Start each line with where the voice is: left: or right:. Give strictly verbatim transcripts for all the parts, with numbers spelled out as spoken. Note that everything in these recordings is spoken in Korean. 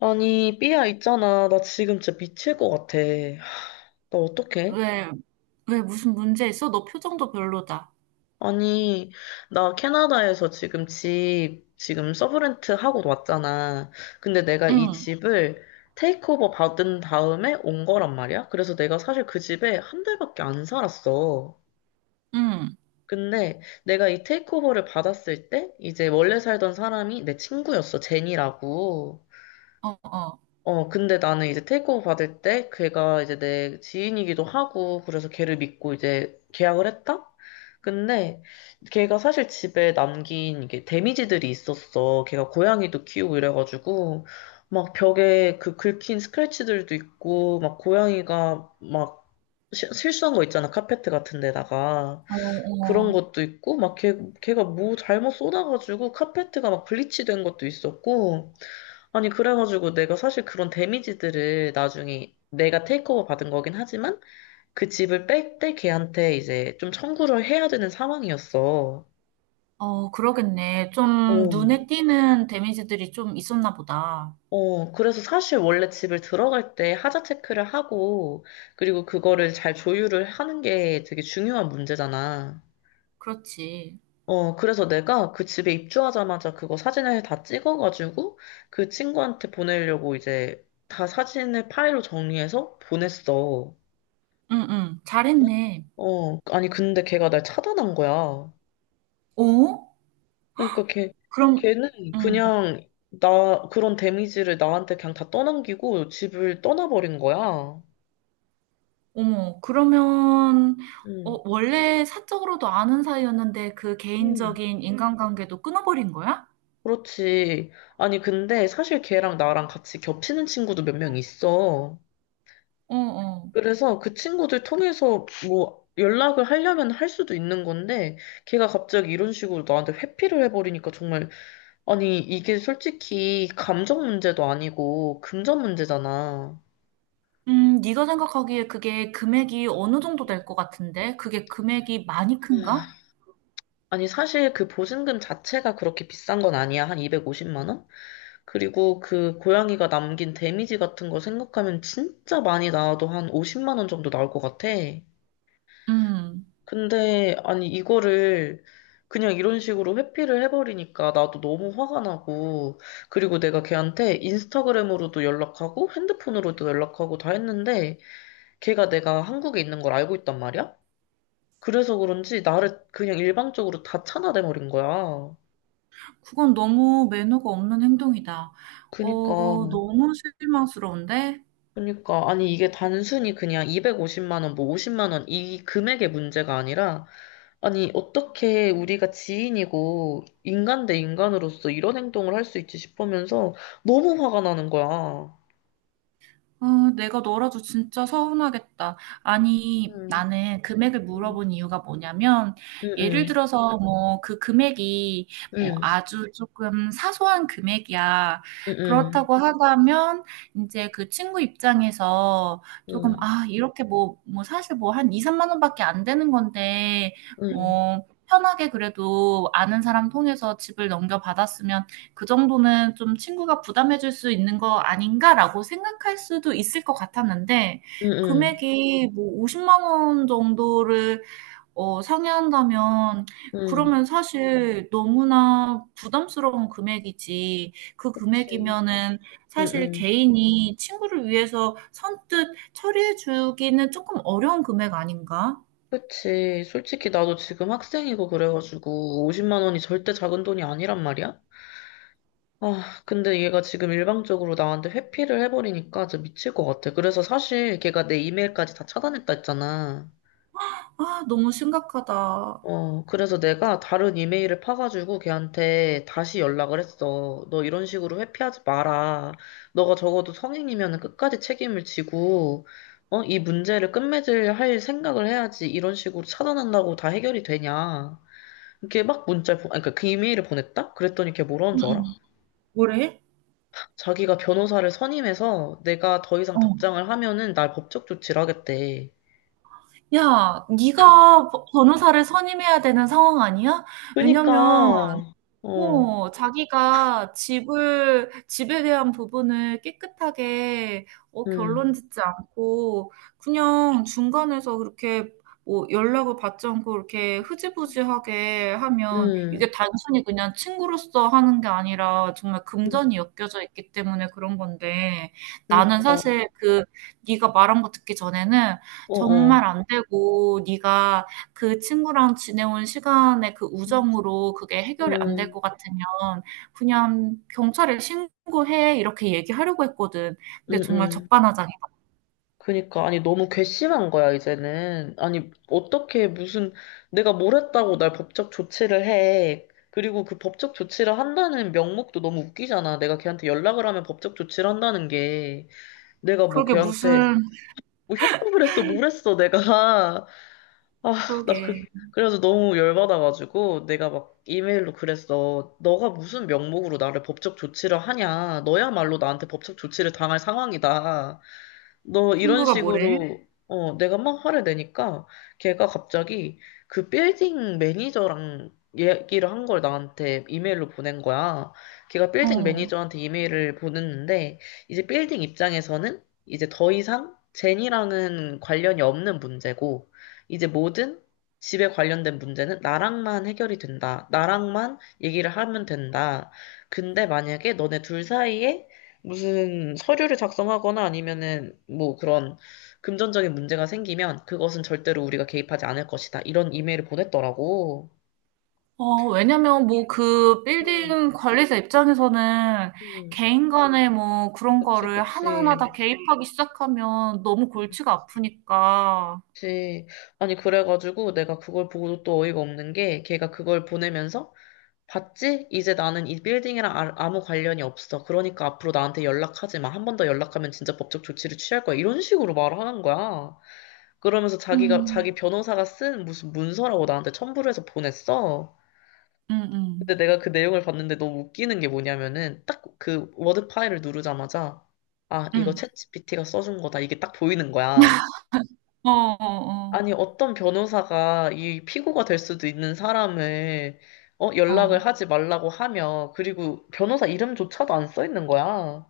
left: 아니, 삐야 있잖아. 나 지금 진짜 미칠 것 같아. 하, 나 어떡해?
right: 왜, 왜 무슨 문제 있어? 너 표정도 별로다.
left: 아니, 나 캐나다에서 지금 집, 지금 서브렌트 하고 왔잖아. 근데 내가 이
right: 응,
left: 집을 테이크오버 받은 다음에 온 거란 말이야. 그래서 내가 사실 그 집에 한 달밖에 안 살았어.
right: 응.
left: 근데 내가 이 테이크오버를 받았을 때, 이제 원래 살던 사람이 내 친구였어. 제니라고.
right: 어, 어.
left: 어, 근데 나는 이제 테이크오버 받을 때 걔가 이제 내 지인이기도 하고 그래서 걔를 믿고 이제 계약을 했다? 근데 걔가 사실 집에 남긴 이게 데미지들이 있었어. 걔가 고양이도 키우고 이래가지고 막 벽에 그 긁힌 스크래치들도 있고 막 고양이가 막 시- 실수한 거 있잖아. 카페트 같은 데다가.
right: 어,
left: 그런
right: 어.
left: 것도 있고 막 걔, 걔가 뭐 잘못 쏟아가지고 카페트가 막 블리치 된 것도 있었고, 아니, 그래가지고 내가 사실 그런 데미지들을 나중에 내가 테이크오버 받은 거긴 하지만 그 집을 뺄 때 걔한테 이제 좀 청구를 해야 되는 상황이었어.
right: 어, 그러겠네. 좀
left: 어,
right: 눈에 띄는 데미지들이 좀 있었나 보다.
left: 어, 그래서 사실 원래 집을 들어갈 때 하자 체크를 하고, 그리고 그거를 잘 조율을 하는 게 되게 중요한 문제잖아.
right: 그렇지.
left: 어, 그래서 내가 그 집에 입주하자마자 그거 사진을 다 찍어가지고 그 친구한테 보내려고 이제 다 사진을 파일로 정리해서 보냈어.
right: 응, 응, 잘했네.
left: 어, 아니, 근데 걔가 날 차단한 거야.
right: 어?
left: 그러니까 걔,
right: 그럼,
left: 걔는
right: 응.
left: 그냥 나, 그런 데미지를 나한테 그냥 다 떠넘기고 집을 떠나버린 거야.
right: 어머, 그러면,
left: 응,
right: 어, 원래 사적으로도 아는 사이였는데 그
left: 응,
right: 개인적인 인간관계도 끊어버린 거야?
left: 그렇지. 아니, 근데 사실 걔랑 나랑 같이 겹치는 친구도 몇 명 있어.
right: 어, 어.
left: 그래서 그 친구들 통해서 뭐 연락을 하려면 할 수도 있는 건데, 걔가 갑자기 이런 식으로 나한테 회피를 해버리니까 정말, 아니, 이게 솔직히 감정 문제도 아니고 금전 문제잖아.
right: 음, 네가 생각하기에 그게 금액이 어느 정도 될 것 같은데? 그게 금액이 많이 큰가?
left: 아, 니 사실 그 보증금 자체가 그렇게 비싼 건 아니야. 한 이백오십만 원? 그리고 그 고양이가 남긴 데미지 같은 거 생각하면 진짜 많이 나와도 한 오십만 원 정도 나올 것 같아.
right: 음,
left: 근데, 아니, 이거를 그냥 이런 식으로 회피를 해버리니까 나도 너무 화가 나고, 그리고 내가 걔한테 인스타그램으로도 연락하고, 핸드폰으로도 연락하고 다 했는데, 걔가 내가 한국에 있는 걸 알고 있단 말이야? 그래서 그런지 나를 그냥 일방적으로 다 차단해버린 거야.
right: 그건 너무 매너가 없는 행동이다.
left: 그니까,
right: 어, 너무 실망스러운데?
left: 그니까. 아니, 이게 단순히 그냥 이백오십만 원, 뭐 오십만 원, 이 금액의 문제가 아니라, 아니, 어떻게 우리가 지인이고, 인간 대 인간으로서 이런 행동을 할 수 있지 싶으면서 너무 화가 나는 거야.
right: 아, 내가 너라도 진짜 서운하겠다. 아니,
left: 응,
right: 나는 금액을 물어본 이유가 뭐냐면,
left: 응,
right: 예를
left: 응,
right: 들어서 뭐 그 금액이 뭐
left: 응,
right: 아주 조금 사소한 금액이야.
left: 응,
right: 그렇다고 하다면, 이제 그 친구 입장에서 조금,
left: 응,
right: 아, 이렇게 뭐, 뭐 사실 뭐 한 이, 삼만 원밖에 안 되는 건데,
left: 응,
right: 뭐, 편하게 그래도 아는 사람 통해서 집을 그 정도는 좀 친구가 부담해 줄 수 있는 거 아닌가라고 생각할 수도 있을 것 같았는데,
left: 응,
right: 금액이 뭐 오십 십만 원 정도를 어 상회한다면,
left: 응,
right: 그러면 사실 너무나 부담스러운 금액이지. 그
left: 그치,
right: 금액이면은
left: 응,
right: 사실
left: 응,
right: 개인이 친구를 위해서 선뜻 처리해 주기는 조금 어려운 금액 아닌가?
left: 그치. 솔직히 나도 지금 학생이고 그래가지고 오십만 원이 절대 작은 돈이 아니란 말이야? 아, 근데 얘가 지금 일방적으로 나한테 회피를 해버리니까 진짜 미칠 것 같아. 그래서 사실 걔가 내 이메일까지 다 차단했다 했잖아.
right: 아, 너무 심각하다.
left: 어, 그래서 내가 다른 이메일을 파가지고 걔한테 다시 연락을 했어. 너 이런 식으로 회피하지 마라. 너가 적어도 성인이면 끝까지 책임을 지고, 어, 이 문제를 끝맺을 할 생각을 해야지. 이런 식으로 차단한다고 다 해결이 되냐. 이렇게 막 문자를, 보, 아니, 그러니까 그 이메일을 보냈다? 그랬더니 걔 뭐라는 줄 알아?
right: 음음. 뭐래?
left: 자기가 변호사를 선임해서 내가 더 이상
right: 어.
left: 답장을 하면은 날 법적 조치를 하겠대.
right: 야, 네가 버- 변호사를 선임해야 되는 상황 아니야? 왜냐면
left: 그니까, 어,
right: 어, 자기가 집을, 집에 대한 부분을 깨끗하게, 어, 결론
left: 음,
right: 짓지 않고, 그냥 중간에서 그렇게, 뭐, 연락을 받지 않고, 이렇게 흐지부지하게 하면, 이게
left: 음,
right: 단순히 그냥 친구로서 하는 게 아니라, 정말
left: 음,
right: 금전이 엮여져 있기 때문에 그런 건데, 나는
left: 그니까,
right: 사실 그, 네가 말한 거 듣기 전에는,
left: 어, 어,
right: 정말 안 되고, 네가 그 친구랑 지내온 시간의 그
left: 음,
right: 우정으로 그게 해결이 안 될 것 같으면 그냥 "경찰에 신고해." 이렇게 얘기하려고 했거든. 근데
left: 음,
right: 정말
left: 음.
right: 적반하장이다.
left: 그니까, 아니, 너무 괘씸한 거야, 이제는. 아니, 어떻게 무슨, 내가 뭘 했다고 날 법적 조치를 해. 그리고 그 법적 조치를 한다는 명목도 너무 웃기잖아. 내가 걔한테 연락을 하면 법적 조치를 한다는 게. 내가 뭐
right: 그러게
left: 걔한테
right: 무슨
left: 뭐 협박을 했어, 뭘 했어, 내가. 아, 나 그,
right: 그러게.
left: 그래서 너무 열받아가지고 내가 막 이메일로 그랬어. 너가 무슨 명목으로 나를 법적 조치를 하냐. 너야말로 나한테 법적 조치를 당할 상황이다. 너 이런
right: 친구가 뭐래?
left: 식으로 네. 어, 내가 막 화를 내니까 걔가 갑자기 그 빌딩 매니저랑 얘기를 한 걸 나한테 이메일로 보낸 거야. 걔가 빌딩
right: 어.
left: 매니저한테 이메일을 보냈는데 이제 빌딩 입장에서는 이제 더 이상 제니랑은 관련이 없는 문제고, 이제 모든 집에 관련된 문제는 나랑만 해결이 된다. 나랑만 얘기를 하면 된다. 근데 만약에 너네 둘 사이에 무슨 서류를 작성하거나 아니면은 뭐 그런 금전적인 문제가 생기면 그것은 절대로 우리가 개입하지 않을 것이다. 이런 이메일을 보냈더라고.
right: 어, 왜냐면 뭐 그
left: 음,
right: 빌딩 관리자 입장에서는
left: 음.
right: 개인 간의 뭐 그런
left: 그치,
right: 거를 하나하나 다
left: 그치.
right: 개입하기 시작하면 너무 골치가 아프니까.
left: 그치. 아니, 그래가지고 내가 그걸 보고 또 어이가 없는 게 걔가 그걸 보내면서 봤지? 이제 나는 이 빌딩이랑 아- 아무 관련이 없어. 그러니까 앞으로 나한테 연락하지 마. 한 번 더 연락하면 진짜 법적 조치를 취할 거야. 이런 식으로 말을 하는 거야. 그러면서 자기가, 자기
right: 음.
left: 변호사가 쓴 무슨 문서라고 나한테 첨부를 해서 보냈어. 근데
right: 음음.
left: 내가 그 내용을 봤는데 너무 웃기는 게 뭐냐면은 딱 그 워드 파일을 누르자마자, 아, 이거
right: 음.
left: 챗지피티가 써준 거다. 이게 딱 보이는 거야.
right: 어어어. 어.
left: 아니, 어떤 변호사가 이 피고가 될 수도 있는 사람을, 어,
right: 어, 어.
left: 연락을
right: 어.
left: 하지 말라고 하며, 그리고 변호사 이름조차도 안 써 있는 거야.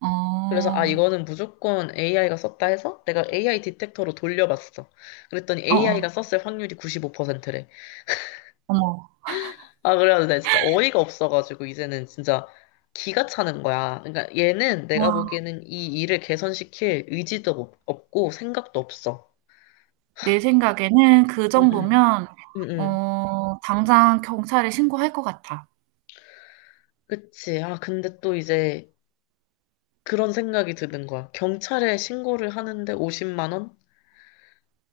right: 어,
left: 그래서 아,
right: 어.
left: 이거는 무조건 에이아이가 썼다 해서 내가 에이아이 디텍터로 돌려봤어. 그랬더니
right: 어,
left: 에이아이가 썼을 확률이 구십오 퍼센트래.
right: 어머.
left: 아, 그래가지고 내가 진짜 어이가 없어가지고 이제는 진짜 기가 차는 거야. 그러니까 얘는 내가
right: 와,
left: 보기에는 이 일을 개선시킬 의지도 없- 없고 생각도 없어.
right: 내 생각에는 그
left: 응응.
right: 정도면,
left: 응응.
right: 어, 당장 경찰에 신고할 것 같아.
left: 그치. 아, 근데 또 이제 그런 생각이 드는 거야. 경찰에 신고를 하는데 오십만 원?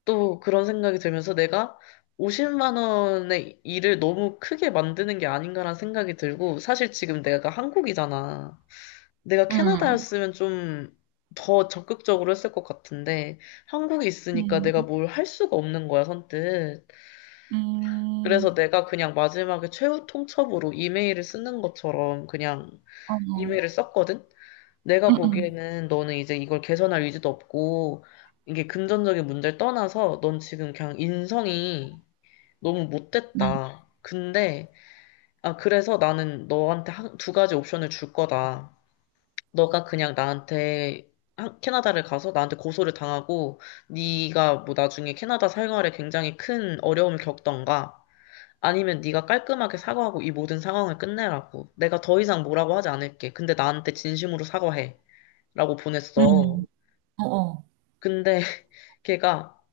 left: 또 그런 생각이 들면서 내가 오십만 원의 일을 너무 크게 만드는 게 아닌가라는 생각이 들고, 사실 지금 내가 한국이잖아. 내가
right: 음,
left: 캐나다였으면 좀 더 적극적으로 했을 것 같은데, 한국에 있으니까
right: 음,
left: 내가 뭘 할 수가 없는 거야, 선뜻. 그래서
right: 음.
left: 내가 그냥 마지막에 최후 통첩으로 이메일을 쓰는 것처럼 그냥
right: 어, 머
left: 이메일을 썼거든? 내가
right: 음, 음,
left: 보기에는 너는 이제 이걸 개선할 의지도 없고, 이게 금전적인 문제를 떠나서 넌 지금 그냥 인성이 너무
right: 음,
left: 못됐다. 근데, 아, 그래서 나는 너한테 한, 두 가지 옵션을 줄 거다. 너가 그냥 나한테 한- 캐나다를 가서 나한테 고소를 당하고 네가 뭐 나중에 캐나다 생활에 굉장히 큰 어려움을 겪던가, 아니면 네가 깔끔하게 사과하고 이 모든 상황을 끝내라고, 내가 더 이상 뭐라고 하지 않을게, 근데 나한테 진심으로 사과해, 라고 보냈어.
right: 음. 어, 어.
left: 근데 걔가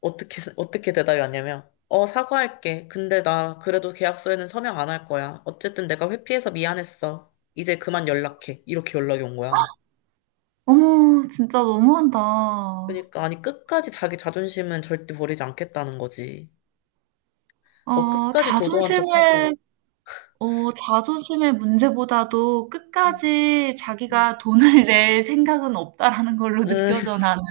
left: 어떻게 어떻게 대답이 왔냐면, 어, 사과할게, 근데 나 그래도 계약서에는 서명 안 할 거야, 어쨌든 내가 회피해서 미안했어, 이제 그만 연락해, 이렇게 연락이 온 거야.
right: 어머, 진짜 너무한다.
left: 그러니까 아니 끝까지 자기 자존심은 절대 버리지 않겠다는 거지. 어
right: 어,
left: 끝까지 도도한 척하고.
right: 자존심을, 어, 자존심의 문제보다도
left: 응,
right: 끝까지
left: 응.
right: 자기가 돈을 낼 생각은 없다라는 걸로
left: 응,
right: 느껴져, 나는.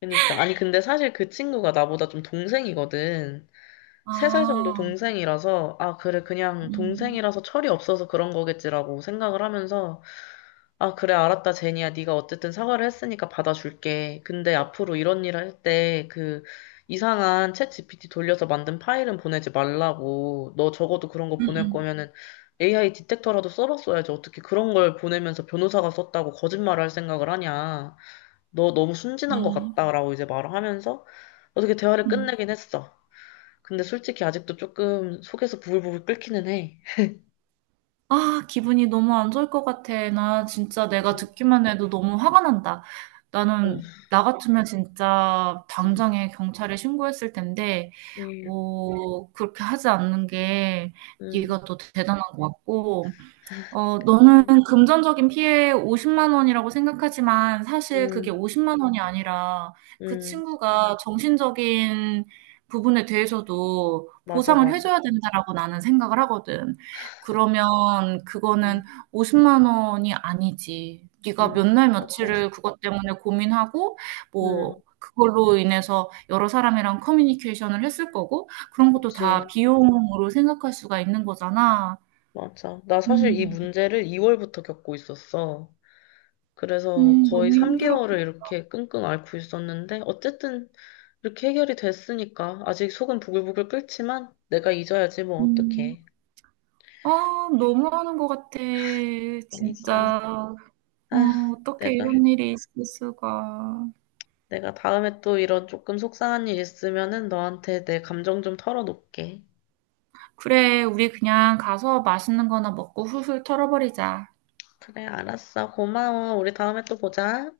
left: 그러니까 아니 근데 사실 그 친구가 나보다 좀 동생이거든. 세 살 정도
right: 아,
left: 동생이라서, 아 그래 그냥
right: 음,
left: 동생이라서 철이 없어서 그런 거겠지라고 생각을 하면서, 아, 그래, 알았다, 제니야. 네가 어쨌든 사과를 했으니까 받아줄게. 근데 앞으로 이런 일을 할 때 그 이상한 챗 지피티 돌려서 만든 파일은 보내지 말라고. 너 적어도 그런 거 보낼
right: 음,
left: 거면은 에이아이 디텍터라도 써봤어야지. 어떻게 그런 걸 보내면서 변호사가 썼다고 거짓말을 할 생각을 하냐. 너 너무
right: 음,
left: 순진한 것
right: 음.
left: 같다라고 이제 말을 하면서 어떻게 대화를
right: 음.
left: 끝내긴 했어. 근데 솔직히 아직도 조금 속에서 부글부글 끓기는 해.
right: 아, 기분이 너무 안 좋을 것 같아. 나 진짜 내가 듣기만 해도 너무 화가 난다.
left: 음,
right: 나는, 나 같으면 진짜
left: 음,
right: 당장에 경찰에 신고했을 텐데,
left: 음,
right: 어, 그렇게 하지 않는 게
left: 음,
right: 네가 더 대단한 것 같고, 어, 너는
left: 음,
right: 금전적인 피해 오십만 원이라고 생각하지만 사실 그게
left: 음,
right: 오십만 원이 아니라 그
left: 음.
right: 친구가 정신적인 부분에 대해서도
left: 맞아,
right: 보상을
left: 맞아.
right: 해줘야 된다라고 나는 생각을 하거든. 그러면
left: 응,
right: 그거는 오십만 원이 아니지. 네가 몇
left: 응,
right: 날
left: 맞아.
right: 며칠을 그것 때문에 고민하고
left: 응,
right: 뭐 그걸로 인해서 여러 사람이랑 커뮤니케이션을 했을 거고 그런 것도
left: 그치.
right: 다 비용으로 생각할 수가 있는 거잖아.
left: 맞아. 나 사실 이
right: 음.
left: 문제를 이 월부터 겪고 있었어. 그래서
right: 음,
left: 거의
right: 너무 힘들었겠군.
left: 삼 개월을 이렇게 끙끙 앓고 있었는데, 어쨌든 이렇게 해결이 됐으니까. 아직 속은 부글부글 끓지만, 내가 잊어야지, 뭐, 어떡해.
right: 아, 너무하는 것 같아.
left: 그러니까.
right: 진짜. 어,
left: 아,
right: 어떻게
left: 내가,
right: 이런 일이 있을 수가.
left: 내가 다음에 또 이런 조금 속상한 일 있으면은 너한테 내 감정 좀 털어놓을게.
right: 그래, 우리 그냥 가서 맛있는 거나 먹고 훌훌 털어버리자.
left: 그래, 알았어. 고마워. 우리 다음에 또 보자.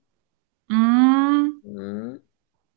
right: 음.
left: 음.